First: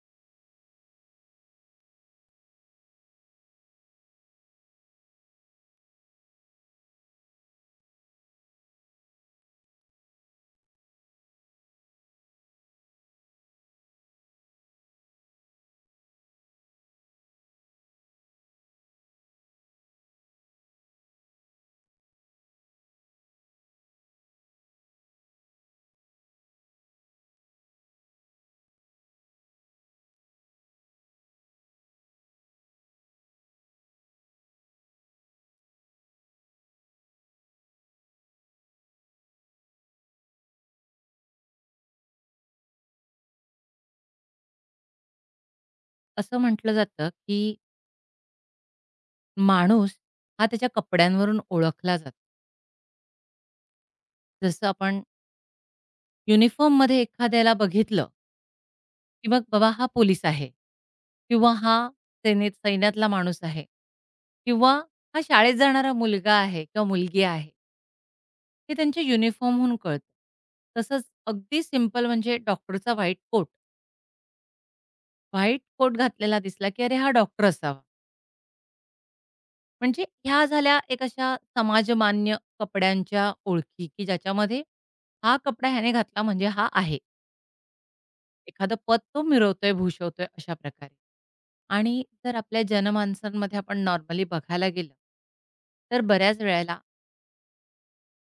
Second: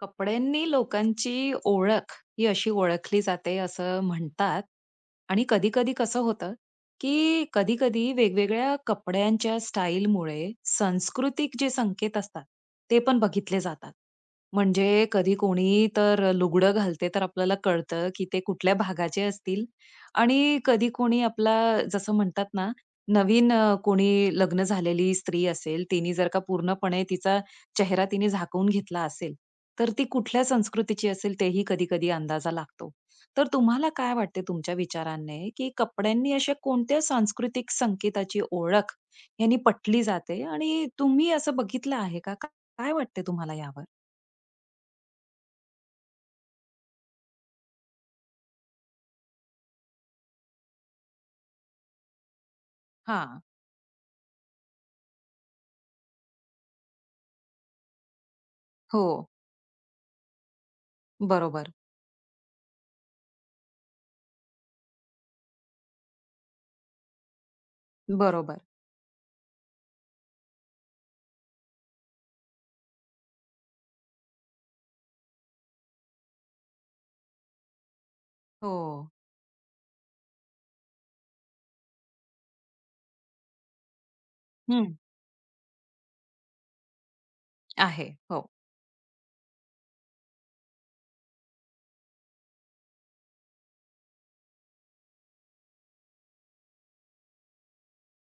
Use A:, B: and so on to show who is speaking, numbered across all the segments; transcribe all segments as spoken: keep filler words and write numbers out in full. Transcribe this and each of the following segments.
A: कपड्यांनी लोकांची ओळख ही अशी ओळखली जाते असं म्हणतात आणि कधी कधी कसं होतं की कधी कधी वेगवेगळ्या कपड्यांच्या स्टाईलमुळे सांस्कृतिक जे संकेत असतात ते पण बघितले जातात म्हणजे कधी कोणी तर लुगडं घालते तर आपल्याला कळतं की ते कुठल्या भागाचे असतील आणि कधी कोणी आपला जसं म्हणतात ना नवीन अ, कोणी लग्न झालेली स्त्री असेल तिने जर का पूर्णपणे तिचा चेहरा तिने झाकून घेतला असेल तर ती कुठल्या संस्कृतीची असेल तेही कधी-कधी अंदाजा लागतो. तर तुम्हाला काय वाटते तुमच्या विचाराने, की कपड्यांनी अशा कोणत्या सांस्कृतिक संकेताची ओळख यांनी पटली जाते आणि तुम्ही असं बघितलं आहे का? का- काय वाटते तुम्हाला यावर?
B: असं म्हटलं जातं, की माणूस हा त्याच्या कपड्यांवरून ओळखला जातो.
A: हां.
B: जसं आपण युनिफॉर्ममध्ये एखाद्याला बघितलं,
A: हो.
B: की मग बाबा हा पोलीस आहे किंवा
A: बरोबर,
B: हा सेनेत सैन्यातला माणूस आहे किंवा हा शाळेत जाणारा मुलगा आहे किंवा मुलगी आहे.
A: बरोबर.
B: हे त्यांच्या युनिफॉर्महून कळतं. तसंच अगदी सिंपल म्हणजे डॉक्टरचा व्हाईट कोट. व्हाईट कोट घातलेला दिसला, की अरे हा डॉक्टर असावा.
A: हो.
B: म्हणजे ह्या झाल्या एक अशा समाजमान्य कपड्यांच्या ओळखी, की ज्याच्यामध्ये
A: हं.
B: हा कपडा ह्याने घातला म्हणजे हा आहे.
A: आहे. हो.
B: एखादं पद तो मिरवतोय, भूषवतोय अशा प्रकारे. आणि जर आपल्या जनमानसांमध्ये आपण नॉर्मली बघायला गेलं, तर बऱ्याच वेळेला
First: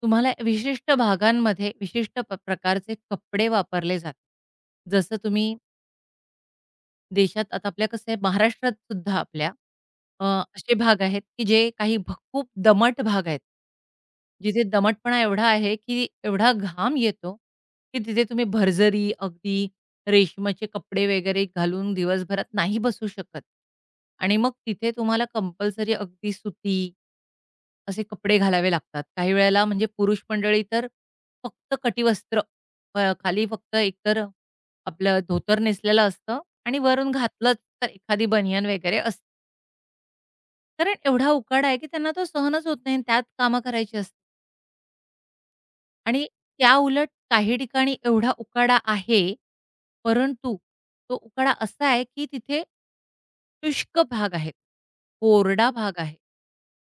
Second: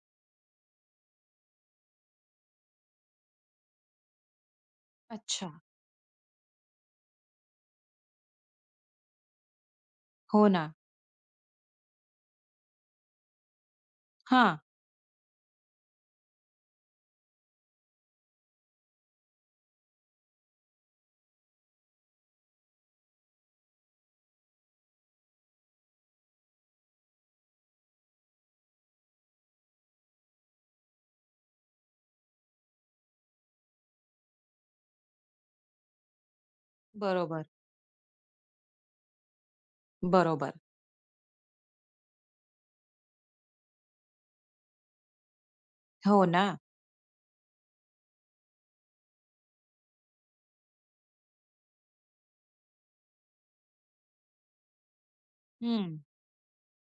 B: तुम्हाला विशिष्ट भागांमध्ये विशिष्ट प प्रकारचे कपडे वापरले जातात. जसं
A: अच्छा.
B: तुम्ही देशात आता आपल्या कसं आहे महाराष्ट्रात सुद्धा आपल्या अ,
A: हो ना.
B: असे भाग आहेत, की जे काही भ खूप दमट भाग आहेत.
A: हां.
B: जिथे दमटपणा एवढा आहे, की एवढा घाम येतो, की तिथे तुम्ही भरजरी अगदी रेशमाचे कपडे वगैरे घालून दिवसभरात नाही बसू शकत आणि मग तिथे तुम्हाला कंपल्सरी अगदी सुती असे कपडे घालावे लागतात. काही वेळेला म्हणजे पुरुष मंडळी तर फक्त कटिवस्त्र अ, खाली फक्त एकतर आपलं धोतर नेसलेलं असतं आणि वरून
A: बरोबर,
B: घातलंच तर एखादी बनियान वगैरे असते.
A: बरोबर.
B: कारण एवढा उकाडा आहे, की त्यांना तो सहनच होत नाही आणि त्यात कामं करायची असतात.
A: हो
B: आणि
A: ना.
B: त्याउलट काही ठिकाणी एवढा उकाडा आहे, परंतु तो उकाडा असा आहे, की तिथे शुष्क भाग आहे, कोरडा
A: हं.
B: भाग आहे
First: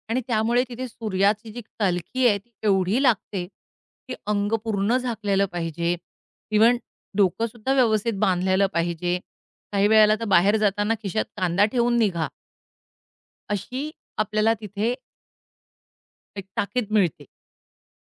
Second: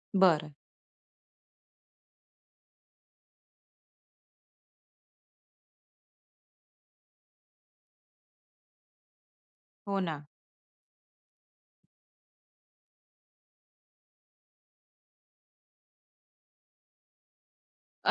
B: आणि
A: बरं.
B: त्यामुळे तिथे सूर्याची जी तलखी आहे, ती एवढी लागते, की अंग पूर्ण झाकलेलं पाहिजे. इव्हन डोकंसुद्धा व्यवस्थित बांधलेलं पाहिजे. काही
A: हो
B: वेळेला
A: ना.
B: तर बाहेर जाताना खिशात कांदा ठेवून निघा, अशी आपल्याला तिथे एक ताकीद मिळते.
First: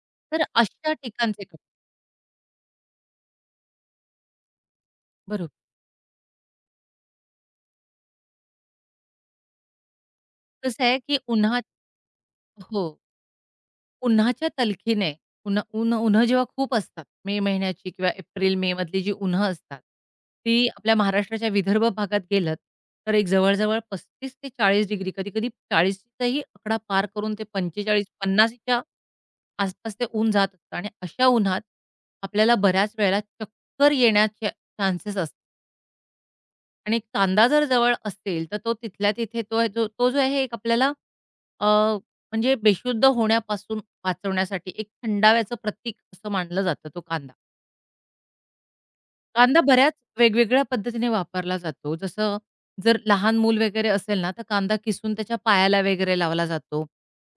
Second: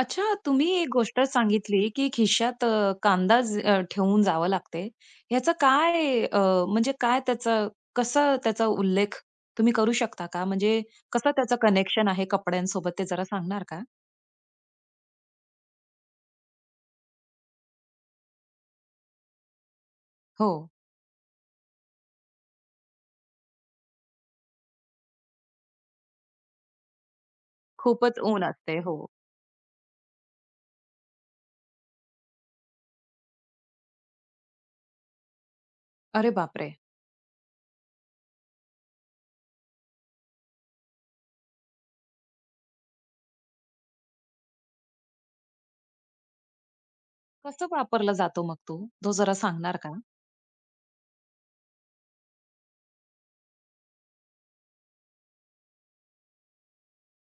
A: अच्छा,
B: तर
A: तुम्ही एक
B: अशा
A: गोष्ट
B: ठिकाणचे कपडे
A: सांगितली, की खिशात अ, कांदा ज अ, ठेवून जावं लागते. ह्याचं
B: बरोबर.
A: काय अ, म्हणजे काय त्याचं कसं त्याचा उल्लेख तुम्ही करू शकता का? म्हणजे
B: कसं आहे, की
A: कसं त्याचं
B: उन्हात
A: कनेक्शन आहे
B: हो.
A: कपड्यांसोबत ते जरा सांगणार का?
B: उन्हाच्या तलखीने उन्हा उन्ह उन्हं जेव्हा खूप असतात, मे महिन्याची किंवा एप्रिल-मे मधली जी उन्हं असतात,
A: हो.
B: ती आपल्या महाराष्ट्राच्या विदर्भ भागात गेलत, तर एक जवळ-जवळ पस्तीस ते चाळीस डिग्री, कधी-कधी चाळीस चाही आकडा पार करून ते
A: खूपच ऊन
B: पंचेचाळीस पन्नास
A: असते. हो.
B: आसपास ते ऊन जात असतं आणि अशा उन्हात आपल्याला बऱ्याच वेळेला चक्कर येण्याचे चान्सेस असतात.
A: अरे बापरे!
B: आणि एक कांदा जर जवळ असेल, तर तो तिथल्या तिथे तो जो तो जो आहे एक आपल्याला अ, म्हणजे बेशुद्ध होण्यापासून वाचवण्यासाठी एक थंडाव्याचं प्रतीक असं मानलं जातं तो कांदा.
A: कसं वापरला जातो मग तो? तो जरा
B: कांदा
A: सांगणार
B: बऱ्याच
A: का?
B: वेगवेगळ्या पद्धतीने वापरला जातो. जसं जर लहान मूल वगैरे असेल ना, तर कांदा किसून त्याच्या पायाला वगैरे लावला जातो.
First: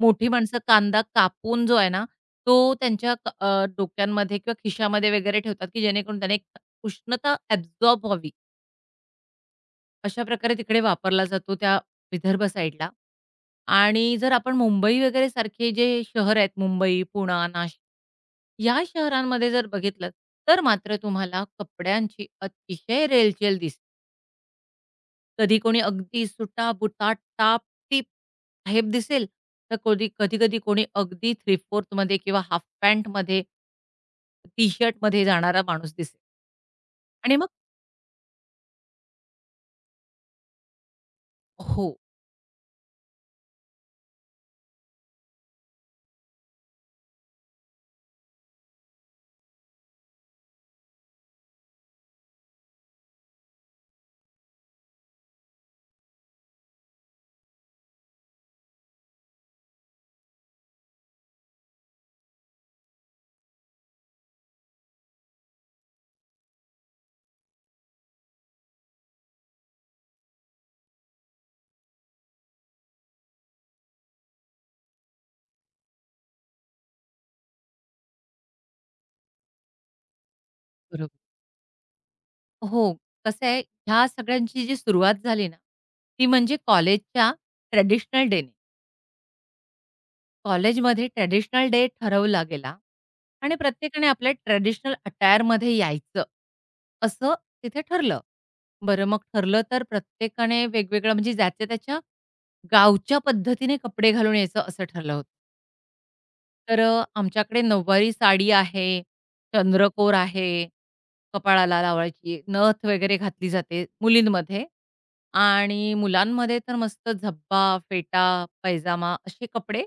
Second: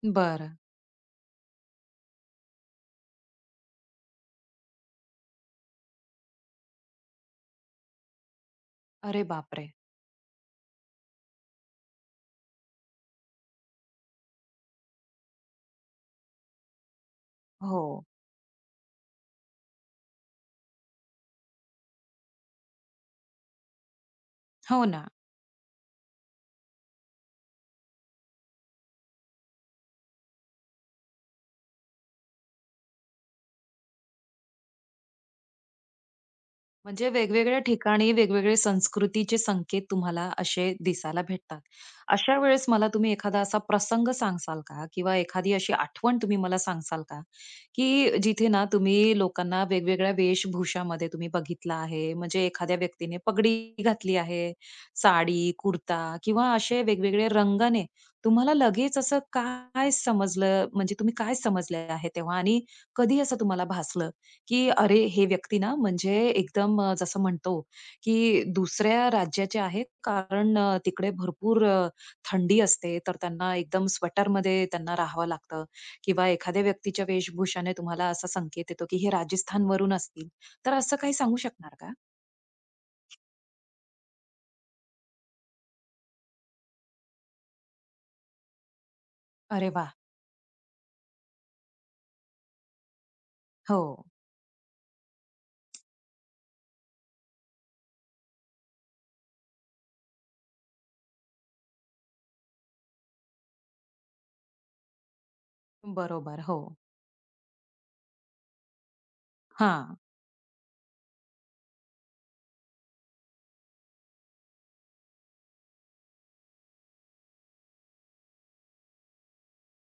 B: मोठी
A: बरं.
B: माणसं कांदा कापून जो आहे ना, तो त्यांच्या क अ, डोक्यांमध्ये किंवा खिशामध्ये वगैरे ठेवतात, की जेणेकरून त्याने एक उष्णता ॲब्झॉर्ब व्हावी.
A: अरे बापरे!
B: अशा प्रकारे तिकडे वापरला जातो त्या विदर्भ साईडला. आणि जर आपण मुंबई वगैरे सारखे जे शहर आहेत मुंबई, पुणा, नाशिक
A: हो.
B: या शहरांमध्ये जर बघितलं, तर मात्र तुम्हाला कपड्यांची अतिशय रेलचेल दिसेल.
A: हो ना.
B: कधी कोणी अगदी सुटा-बुटा, टाप-टीप साहेब दिसेल, तर कधी कधी-कधी कोणी अगदी थ्री-फोर्थमध्ये किंवा हाल्फ पॅन्टमध्ये, टी-शर्टमध्ये जाणारा माणूस दिसेल.
A: म्हणजे
B: आणि मग
A: वेगवेगळ्या ठिकाणी वेगवेगळे संस्कृतीचे संकेत तुम्हाला असे दिसायला भेटतात.
B: हो.
A: अशा वेळेस मला तुम्ही एखादा असा प्रसंग सांगाल का? किंवा एखादी अशी आठवण तुम्ही मला सांगसाल का? की जिथे ना तुम्ही लोकांना वेगवेगळ्या वेशभूषामध्ये तुम्ही बघितलं आहे. म्हणजे एखाद्या व्यक्तीने पगडी घातली आहे, साडी, कुर्ता किंवा असे वेगवेगळे रंगाने तुम्हाला लगेच असं काय समजलं म्हणजे तुम्ही काय समजले आहे तेव्हा आणि कधी असं तुम्हाला भासलं? की अरे, हे व्यक्ती ना म्हणजे एकदम अ, जसं म्हणतो, की दुसऱ्या राज्याचे आहेत कारण अ, तिकडे भरपूर अ, थंडी असते, तर त्यांना एकदम स्वेटरमध्ये त्यांना राहावं लागतं किंवा एखाद्या व्यक्तीच्या वेशभूषाने तुम्हाला असा संकेत येतो, की हे राजस्थानवरून असतील. तर असं काही
B: बरोबर.
A: सांगू शकणार का?
B: हो. कसं आहे, ह्या सगळ्यांची जी सुरुवात झाली ना, ती म्हणजे कॉलेजच्या ट्रेडिशनल डेने.
A: अरे वाह!
B: कॉलेजमध्ये ट्रेडिशनल डे ठरवला गेला आणि
A: हो.
B: प्रत्येकाने आपल्या ट्रेडिशनल अटायरमध्ये यायचं, असं तिथे ठरलं. बरं मग ठरलं तर प्रत्येकाने वेगवेगळं म्हणजे ज्याच्या त्याच्या गावच्या पद्धतीने कपडे घालून यायचं असं ठरलं होतं.
A: बरोबर. हो.
B: तर अ, आमच्याकडे नऊवारी साडी आहे,
A: हां.
B: चंद्रकोर आहे, कपाळाला लावायची, नथ वगैरे घातली जाते मुलींमध्ये आणि मुलांमध्ये तर मस्त झब्बा, फेटा, पैजामा असे कपडे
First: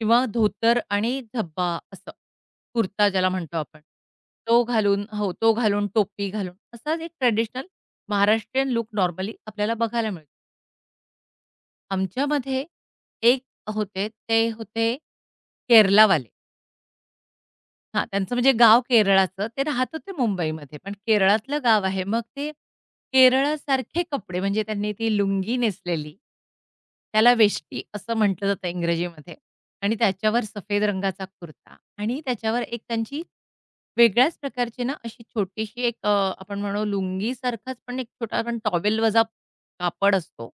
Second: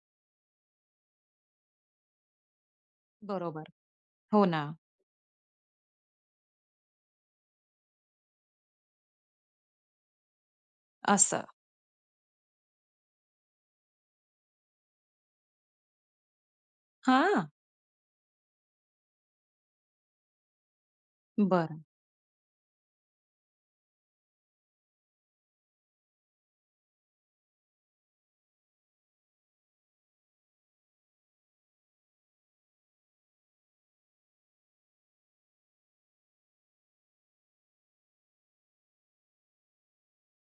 B: किंवा धोतर आणि झब्बा असं. कुर्ता ज्याला म्हणतो
A: बरोबर.
B: आपण.
A: हो
B: तो
A: ना.
B: घालून हो, तो घालून, टोपी घालून असाच एक ट्रेडिशनल महाराष्ट्रीयन लूक नॉर्मली आपल्याला बघायला मिळतो.
A: असं.
B: आमच्यामध्ये एक होते, ते होते केरलावाले.
A: हां.
B: हां, त्यांचं म्हणजे गाव केरळाचं. ते राहत होते मुंबईमध्ये, पण केरळातलं
A: बरं.
B: गाव आहे. मग ते केरळासारखे कपडे म्हणजे त्यांनी ती लुंगी नेसलेली. त्याला वेष्टी असं म्हटलं जातं इंग्रजीमध्ये आणि त्याच्यावर सफेद रंगाचा कुर्ता आणि त्याच्यावर एक त्यांची वेगळ्याच प्रकारची ना अशी छोटीशी एक अ, आपण म्हणू लुंगीसारखाच पण एक छोटा पण टॉवेल वजा कापड असतो.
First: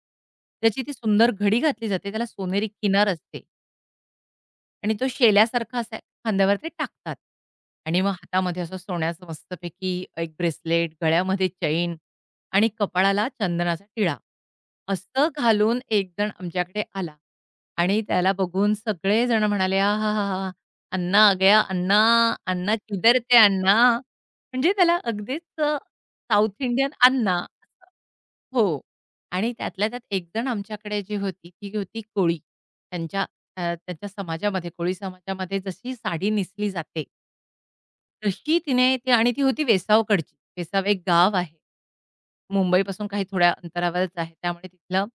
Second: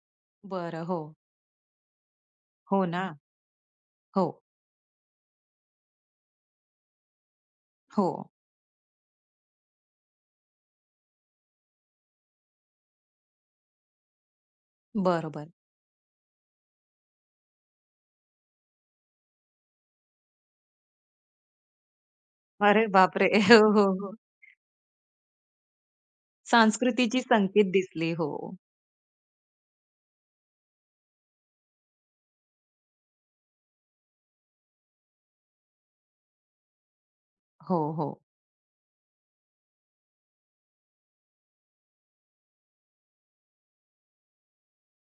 B: त्याची
A: बरं.
B: ती
A: हो.
B: सुंदर घडी घातली जाते. त्याला सोनेरी
A: हो ना.
B: किनार असते.
A: हो.
B: आणि तो शेल्यासारखा असा खांद्यावर ते टाकतात आणि
A: हो.
B: मग हातामध्ये असं सोन्याचं मस्तपैकी एक ब्रेसलेट, गळ्यामध्ये चैन आणि कपाळाला चंदनाचा टिळा. असं
A: बरोबर.
B: घालून एकजण आमच्याकडे आला आणि त्याला बघून सगळेजण म्हणाले, "आहाहाहा! अण्णा आ गया अण्णा, अण्णा
A: अरे
B: किधर
A: बापरे!
B: थे
A: हो,
B: अण्णा?"
A: हो.
B: म्हणजे त्याला अगदीच अ, साउथ इंडियन
A: संस्कृतीची
B: अण्णा.
A: संकेत दिसली. हो.
B: हो. आणि त्यातल्या त्यात एकजण आमच्याकडे जी होती, ती होती कोळी. त्यांच्या अ, त्यांच्या समाजामध्ये, कोळी समाजामध्ये जशी साडी नेसली जाते,
A: हो, हो.
B: तशी तिने ती आणि ती होती वेसावकडची. वेसाव एक गाव आहे. मुंबईपासून काही थोड्या अंतरावरच आहे. त्यामुळे तिथलं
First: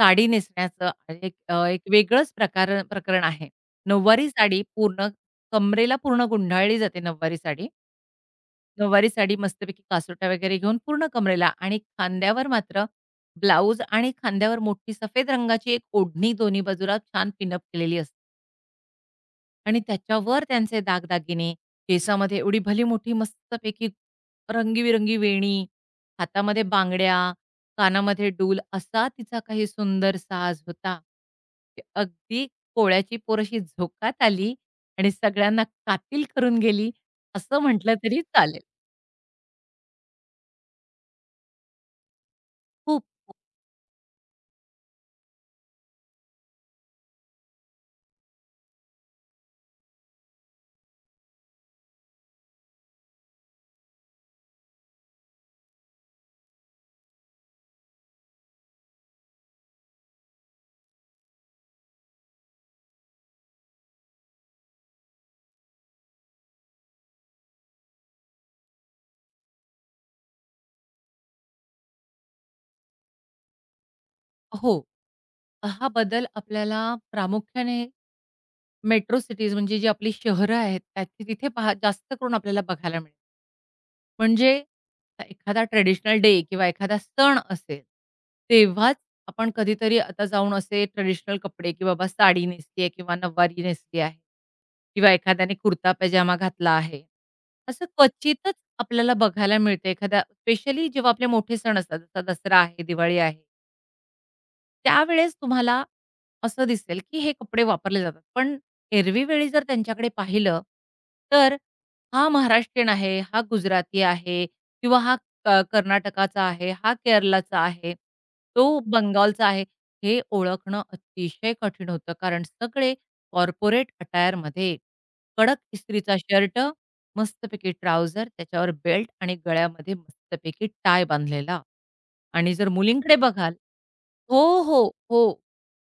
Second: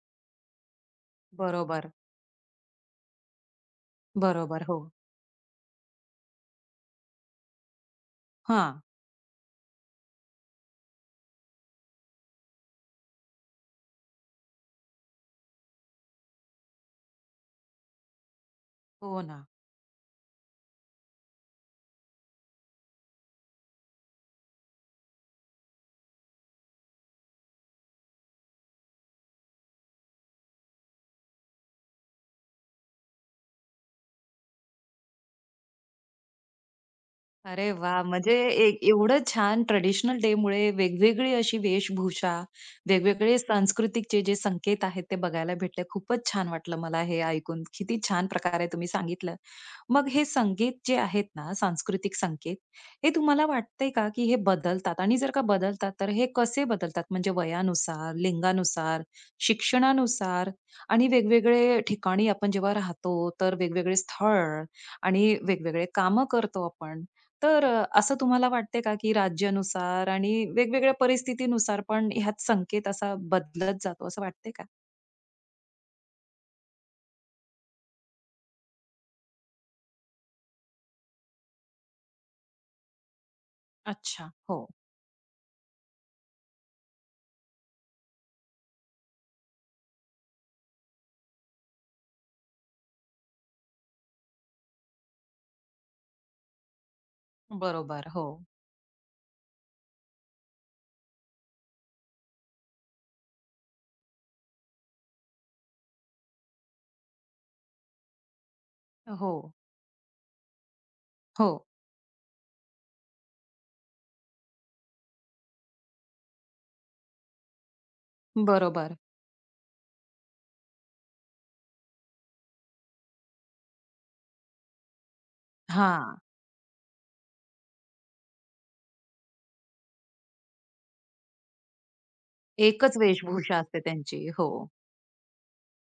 B: साडी नेसण्याचं आणि एक अ, एक
A: बरोबर,
B: वेगळंच प्रकार प्रकरण आहे. नऊवारी साडी
A: बरोबर. हो.
B: पूर्ण कमरेला पूर्ण गुंडाळली जाते नऊवारी साडी.
A: हा,
B: नऊवारी साडी मस्तपैकी कासोटा वगैरे घेऊन पूर्ण कमरेला आणि खांद्यावर मात्र ब्लाउज आणि खांद्यावर मोठी सफेद रंगाची एक ओढणी दोन्ही बाजूला छान पिनअप केलेली असते
A: हो ना.
B: आणि त्याच्यावर त्यांचे दागदागिने, केसामध्ये एवढी भली मोठी मस्तपैकी रंगीबिरंगी वेणी, हातामध्ये बांगड्या, कानामध्ये डूल असा तिचा काही सुंदर साज होता. की अगदी कोळ्याची पोर अशी झोकात आली आणि सगळ्यांना कातील करून गेली असं
A: अरे
B: म्हटलं
A: वाह!
B: तरी
A: म्हणजे
B: चालेल.
A: ए एवढं छान ट्रेडिशनल डे मुळे वेगवेगळी अशी वेशभूषा,
B: खूप
A: वेगवेगळे सांस्कृतिकचे जे संकेत आहेत, ते बघायला भेटले. खूपच छान वाटलं मला हे ऐकून. किती छान प्रकारे तुम्ही सांगितलं. मग हे संकेत जे आहेत ना, सांस्कृतिक संकेत, हे तुम्हाला वाटतंय का, की हे बदलतात? आणि जर का बदलतात, तर हे कसे बदलतात? म्हणजे वयानुसार, लिंगानुसार, शिक्षणानुसार आणि वेगवेगळे ठिकाणी आपण जेव्हा राहतो, तर वेगवेगळे स्थळ आणि वेगवेगळे कामं करतो आपण. तर अ, असं तुम्हाला वाटतंय का, की राज्यानुसार आणि वेगवेगळ्या परिस्थितीनुसार पण ह्यात संकेत असा बदलत जातो, असं वाटतंय का?
B: हो. हा बदल आपल्याला प्रामुख्याने मेट्रो सिटीज म्हणजे जी आपली शहरं आहेत त्याची तिथे पहा जास्त करून आपल्याला बघायला मिळेल.
A: अच्छा.
B: म्हणजे
A: हो.
B: आता एखादा ट्रेडिशनल डे किंवा एखादा सण असेल, तेव्हाच आपण कधीतरी आता जाऊन असे ट्रेडिशनल कपडे की बाबा साडी नेसली आहे किंवा नऊवारी नेसली आहे किंवा एखाद्याने कुर्ता पैजामा घातला आहे. असं
A: बरोबर. हो.
B: क्वचितच आपल्याला बघायला मिळते एखाद्या स्पेशली जेव्हा आपले मोठे सण असतात जसा दसरा आहे, दिवाळी आहे. त्यावेळेस तुम्हाला असं दिसेल, की हे कपडे वापरले जातात. पण एरवी
A: हो.
B: वेळी जर त्यांच्याकडे पाहिलं,
A: हो.
B: तर हा महाराष्ट्रीयन आहे, हा गुजराती आहे किंवा हा क कर्नाटकाचा आहे, हा केरलाचा आहे, तो
A: बरोबर.
B: बंगालचा आहे. हे ओळखणं अतिशय कठीण होतं. कारण सगळे कॉर्पोरेट अटायरमध्ये कडक इस्त्रीचा
A: हां.
B: शर्ट मस्तपैकी ट्राउझर, त्याच्यावर बेल्ट आणि गळ्यामध्ये मस्तपैकी टाय बांधलेला. आणि जर
A: एकच
B: मुलींकडे बघाल
A: वेशभूषा असते त्यांची.
B: हो,
A: हो.
B: हो, हो.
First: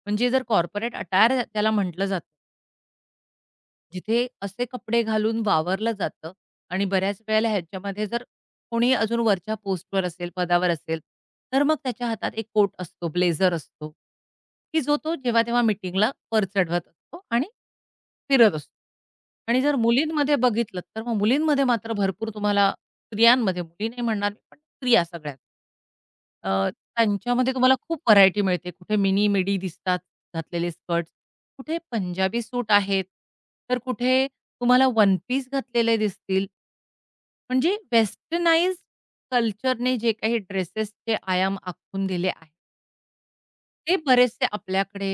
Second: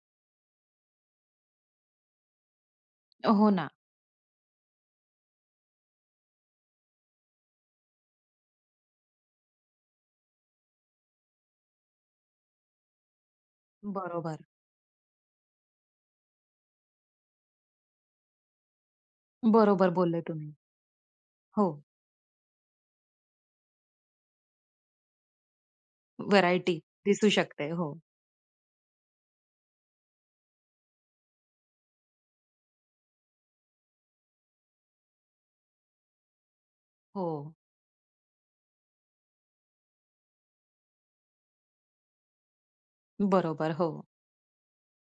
B: म्हणजे जर कॉर्पोरेट अटायर त्याला म्हटलं जातं.
A: हो ना.
B: जिथे असे कपडे घालून वावरलं जातं आणि बऱ्याच वेळेला ह्याच्यामध्ये जर कोणी अजून वरच्या पोस्टवर असेल, पदावर असेल, तर मग त्याच्या हातात एक कोट असतो, ब्लेझर असतो,
A: बरोबर.
B: की जो तो जेव्हा-तेव्हा मीटिंगला वर चढवत असतो आणि फिरत असतो. आणि जर
A: बरोबर बोलले
B: मुलींमध्ये
A: तुम्ही.
B: बघितलंत, तर मग मुलींमध्ये
A: हो.
B: मात्र भरपूर तुम्हाला स्त्रियांमध्ये, मुली नाही म्हणणार मी, पण स्त्रिया सगळ्या अ,
A: व्हरायटी दिसू
B: त्यांच्यामध्ये
A: शकते.
B: तुम्हाला
A: हो.
B: खूप व्हरायटी मिळते. कुठे मिनी, मिडी दिसतात घातलेले स्कर्ट्स, कुठे पंजाबी सूट आहेत, तर कुठे तुम्हाला वन पीस घातलेले दिसतील.
A: हो.
B: म्हणजे वेस्टर्नाइज्ड कल्चरने जे काही ड्रेसेसचे आयाम आखून दिले आहेत,
A: बरोबर. हो.
B: ते बरेचसे आपल्याकडे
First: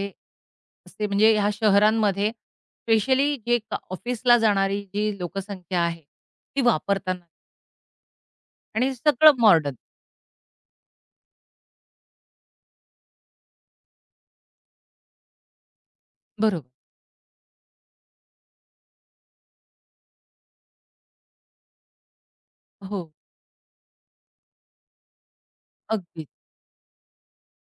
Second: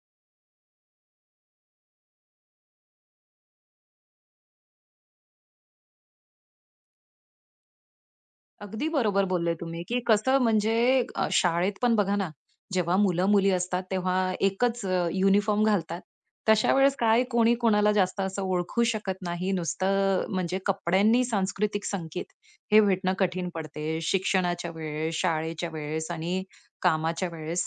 B: असे म्हणजे ह्या शहरांमध्ये स्पेशली जे क ऑफिसला जाणारी जी लोकसंख्या आहे, ती वापरताना
A: अगदी
B: आणि
A: बरोबर
B: सगळं
A: बोलले
B: मॉडर्न.
A: तुम्ही, की कसं म्हणजे अ, शाळेत पण बघा ना, जेव्हा मुलं-मुली असतात तेव्हा एकच अ, युनिफॉर्म घालतात.
B: बरोबर.
A: तशा वेळेस काय कोणी कोणाला जास्त असं ओळखू शकत नाही. नुसतं म्हणजे कपड्यांनी सांस्कृतिक संकेत हे
B: हो,
A: भेटणं कठीण पडते. शिक्षणाच्या वेळेस, शाळेच्या वेळेस
B: अगदीच.
A: आणि कामाच्या वेळेस.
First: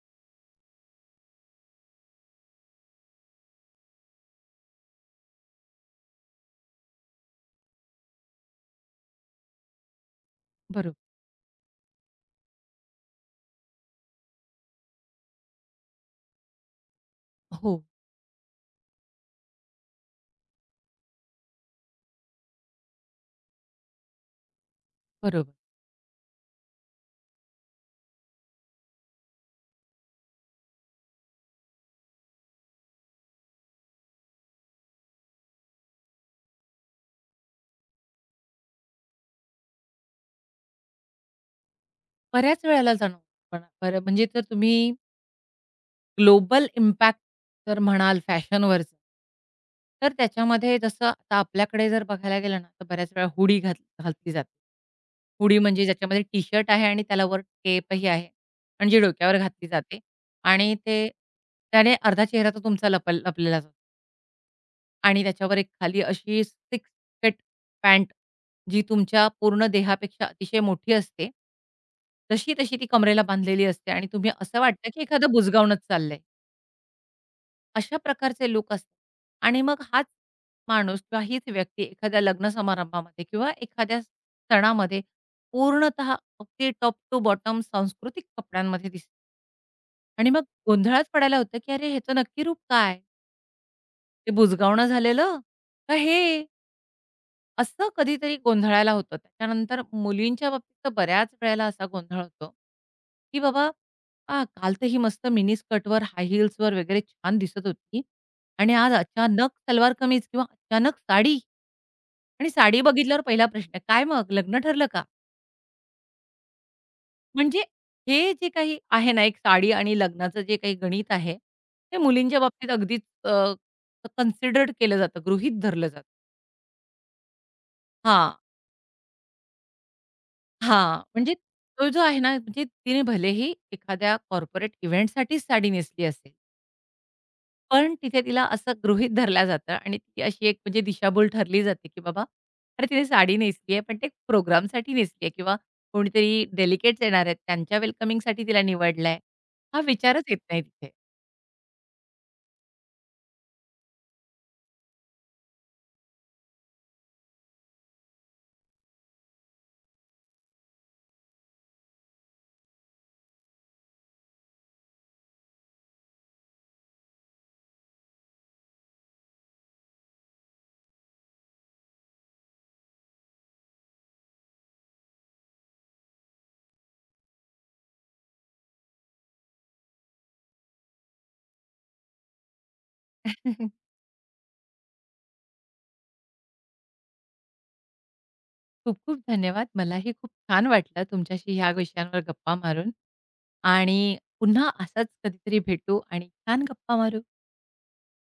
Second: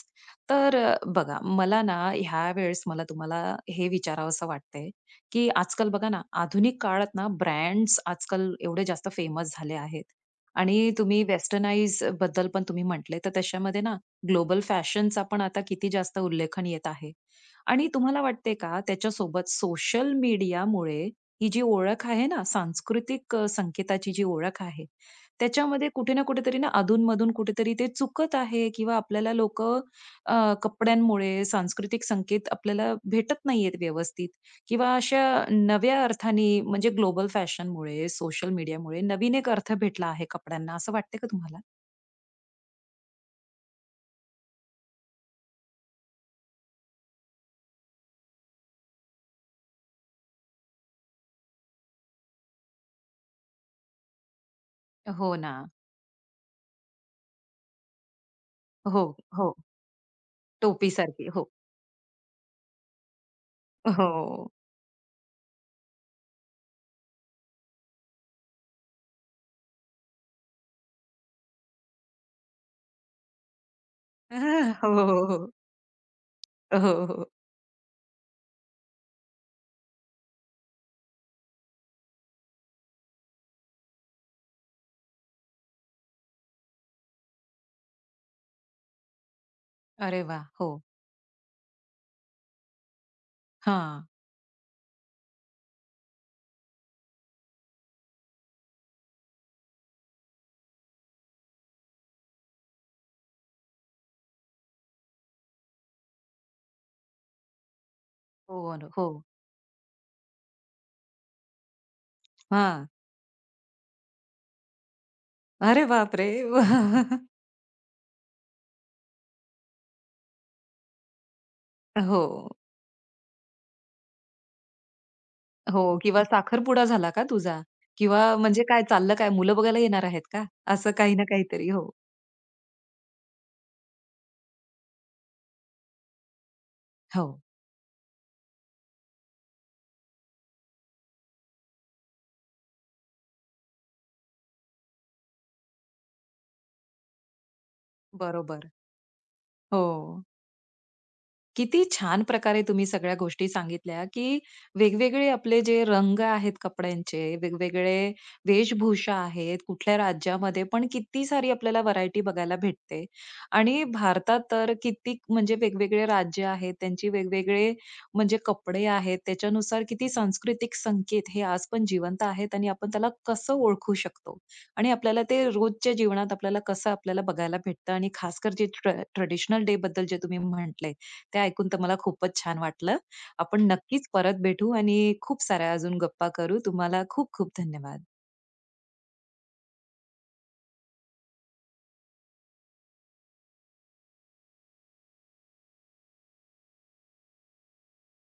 A: तर अ, बघा मला ना ह्या वेळेस मला तुम्हाला हे विचारावसं वाटतंय, की आजकाल बघा ना आधुनिक काळात ना ब्रँड्स आजकाल एवढे जास्त फेमस झाले आहेत. आणि
B: बरोबर.
A: तुम्ही वेस्टर्नाइज बद्दल पण तुम्ही म्हटले, तर त्याच्यामध्ये ना ग्लोबल फॅशनचा पण आता किती जास्त उल्लेखन येत आहे.
B: हो,
A: आणि तुम्हाला वाटते का त्याच्यासोबत सोशल मीडियामुळे ही जी ओळख आहे ना, सांस्कृतिक अ, संकेताची जी ओळख आहे,
B: बरोबर.
A: त्याच्यामध्ये कुठे ना कुठेतरी ना अधून कुठेतरी ते चुकत आहे किंवा आपल्याला लोकं कपड्यांमुळे सांस्कृतिक संकेत आपल्याला भेटत नाहीयेत व्यवस्थित. किंवा अशा नव्या अर्थाने म्हणजे ग्लोबल फॅशनमुळे, सोशल मीडियामुळे नवीन एक अर्थ भेटला आहे कपड्यांना, असं वाटतंय का तुम्हाला?
B: बऱ्याच वेळेला जाणवतो पण बरं म्हणजे जर तुम्ही ग्लोबल इम्पॅक्ट जर म्हणाल फॅशनवरचं, तर त्याच्यामध्ये जसं आता आपल्याकडे जर बघायला गेलं ना, तर बऱ्याच वेळा हुडी घात घातली जाते.
A: हो ना.
B: हुडी म्हणजे ज्याच्यामध्ये टी-शर्ट आहे आणि त्याला वर केपही आहे आणि जी
A: हो,
B: डोक्यावर
A: हो.
B: घातली जाते आणि ते
A: टोपीसारखी. हो.
B: त्याने अर्धा चेहरा तर तुमचा लपल लपलेलाच असतो.
A: हो.
B: आणि त्याच्यावर एक खाली अशी सिक्स पॅट पॅन्ट जी तुमच्या पूर्ण देहापेक्षा अतिशय मोठी असते. तशी, तशी ती कमरेला बांधलेली असते आणि तुम्ही असं
A: हो,
B: वाटतं की
A: हो,
B: एखादं
A: हो.
B: बुजगावूनच चाललंय.
A: हो, हो.
B: अशा प्रकारचे लूक असतात आणि मग हाच माणूस किंवा हीच व्यक्ती एखाद्या लग्न समारंभामध्ये किंवा एखाद्या सणामध्ये पूर्णतः अगदी टॉप टू बॉटम सांस्कृतिक कपड्यांमध्ये दिसते
A: अरे
B: आणि मग
A: वाह! हो.
B: गोंधळात पडायला होतं की "अरे, ह्याचं नक्की रूप काय?
A: हां.
B: ते बुजगावणं झालेलं? का हे?" असं कधीतरी गोंधळायला होतं. त्याच्यानंतर मुलींच्या बाबतीत तर बऱ्याच वेळेला असा गोंधळ होतो, की बाबा आ, काल तर ही मस्त मिनी स्कर्टवर, हाय हील्सवर वगैरे छान दिसत होती आणि
A: हो ना.
B: आज
A: हो.
B: अचानक सलवार कमीज किंवा अचानक साडी आणि साडी
A: हां.
B: बघितल्यावर पहिला प्रश्न, "काय मग लग्न ठरलं का?"
A: अरे बापरे!
B: म्हणजे हे जे काही आहे ना, एक साडी आणि लग्नाचं जे काही गणित आहे, ते
A: हो.
B: मुलींच्या बाबतीत अगदीच कन्सिडर्ड केलं जातं, गृहीत
A: हो
B: धरलं जातं.
A: किंवा साखरपुडा झाला का तुझा? किंवा
B: हां.
A: म्हणजे काय चाललं काय? मुलं बघायला येणार आहेत का? असं
B: हां,
A: काही ना
B: म्हणजे
A: काहीतरी.
B: तो
A: हो.
B: जो आहे ना, म्हणजे तिने भलेही एखाद्या कॉर्पोरेट इव्हेंटसाठीच साडी नेसली असेल,
A: हो.
B: पण तिथे तिला असं गृहीत धरलं जातं आणि ती अशी एक म्हणजे दिशाभूल ठरली जाते, की बाबा अरे, तिने साडी नेसली आहे, पण ते प्रोग्रामसाठी नेसली आहे किंवा कोणीतरी डेलिगेट्स येणार आहेत, त्यांच्या वेलकमिंगसाठी तिला
A: बरोबर.
B: निवडलं आहे. हा विचारच
A: हो.
B: येत नाही तिथे.
A: किती छान प्रकारे तुम्ही सगळ्या गोष्टी सांगितल्या, की वेगवेगळे आपले जे रंग आहेत कपड्यांचे, वेगवेगळे वेशभूषा आहेत, कुठल्या राज्यामध्ये पण किती सारी आपल्याला व्हरायटी बघायला भेटते. आणि भारतात तर कितीक म्हणजे वेगवेगळे राज्य आहेत, त्यांचे वेगवेगळे म्हणजे कपडे आहेत, त्याच्यानुसार किती सांस्कृतिक संकेत हे आज पण जिवंत आहेत आणि आपण त्याला कसं ओळखू शकतो आणि आपल्याला ते रोजच्या जीवनात आपल्याला कसं आपल्याला बघायला भेटतं आणि खासकर जे ट्रेडिशनल डे बद्दल जे तुम्ही म्हटले, ते ऐकून तर मला खूपच छान वाटलं. आपण नक्कीच परत भेटू आणि खूप साऱ्या अजून गप्पा करू. तुम्हाला खूप खूप धन्यवाद.
B: खूप-खूप धन्यवाद. मलाही खूप छान वाटलं तुमच्याशी ह्या विषयांवर गप्पा मारून आणि पुन्हा असाच कधीतरी भेटू आणि छान गप्पा मारू.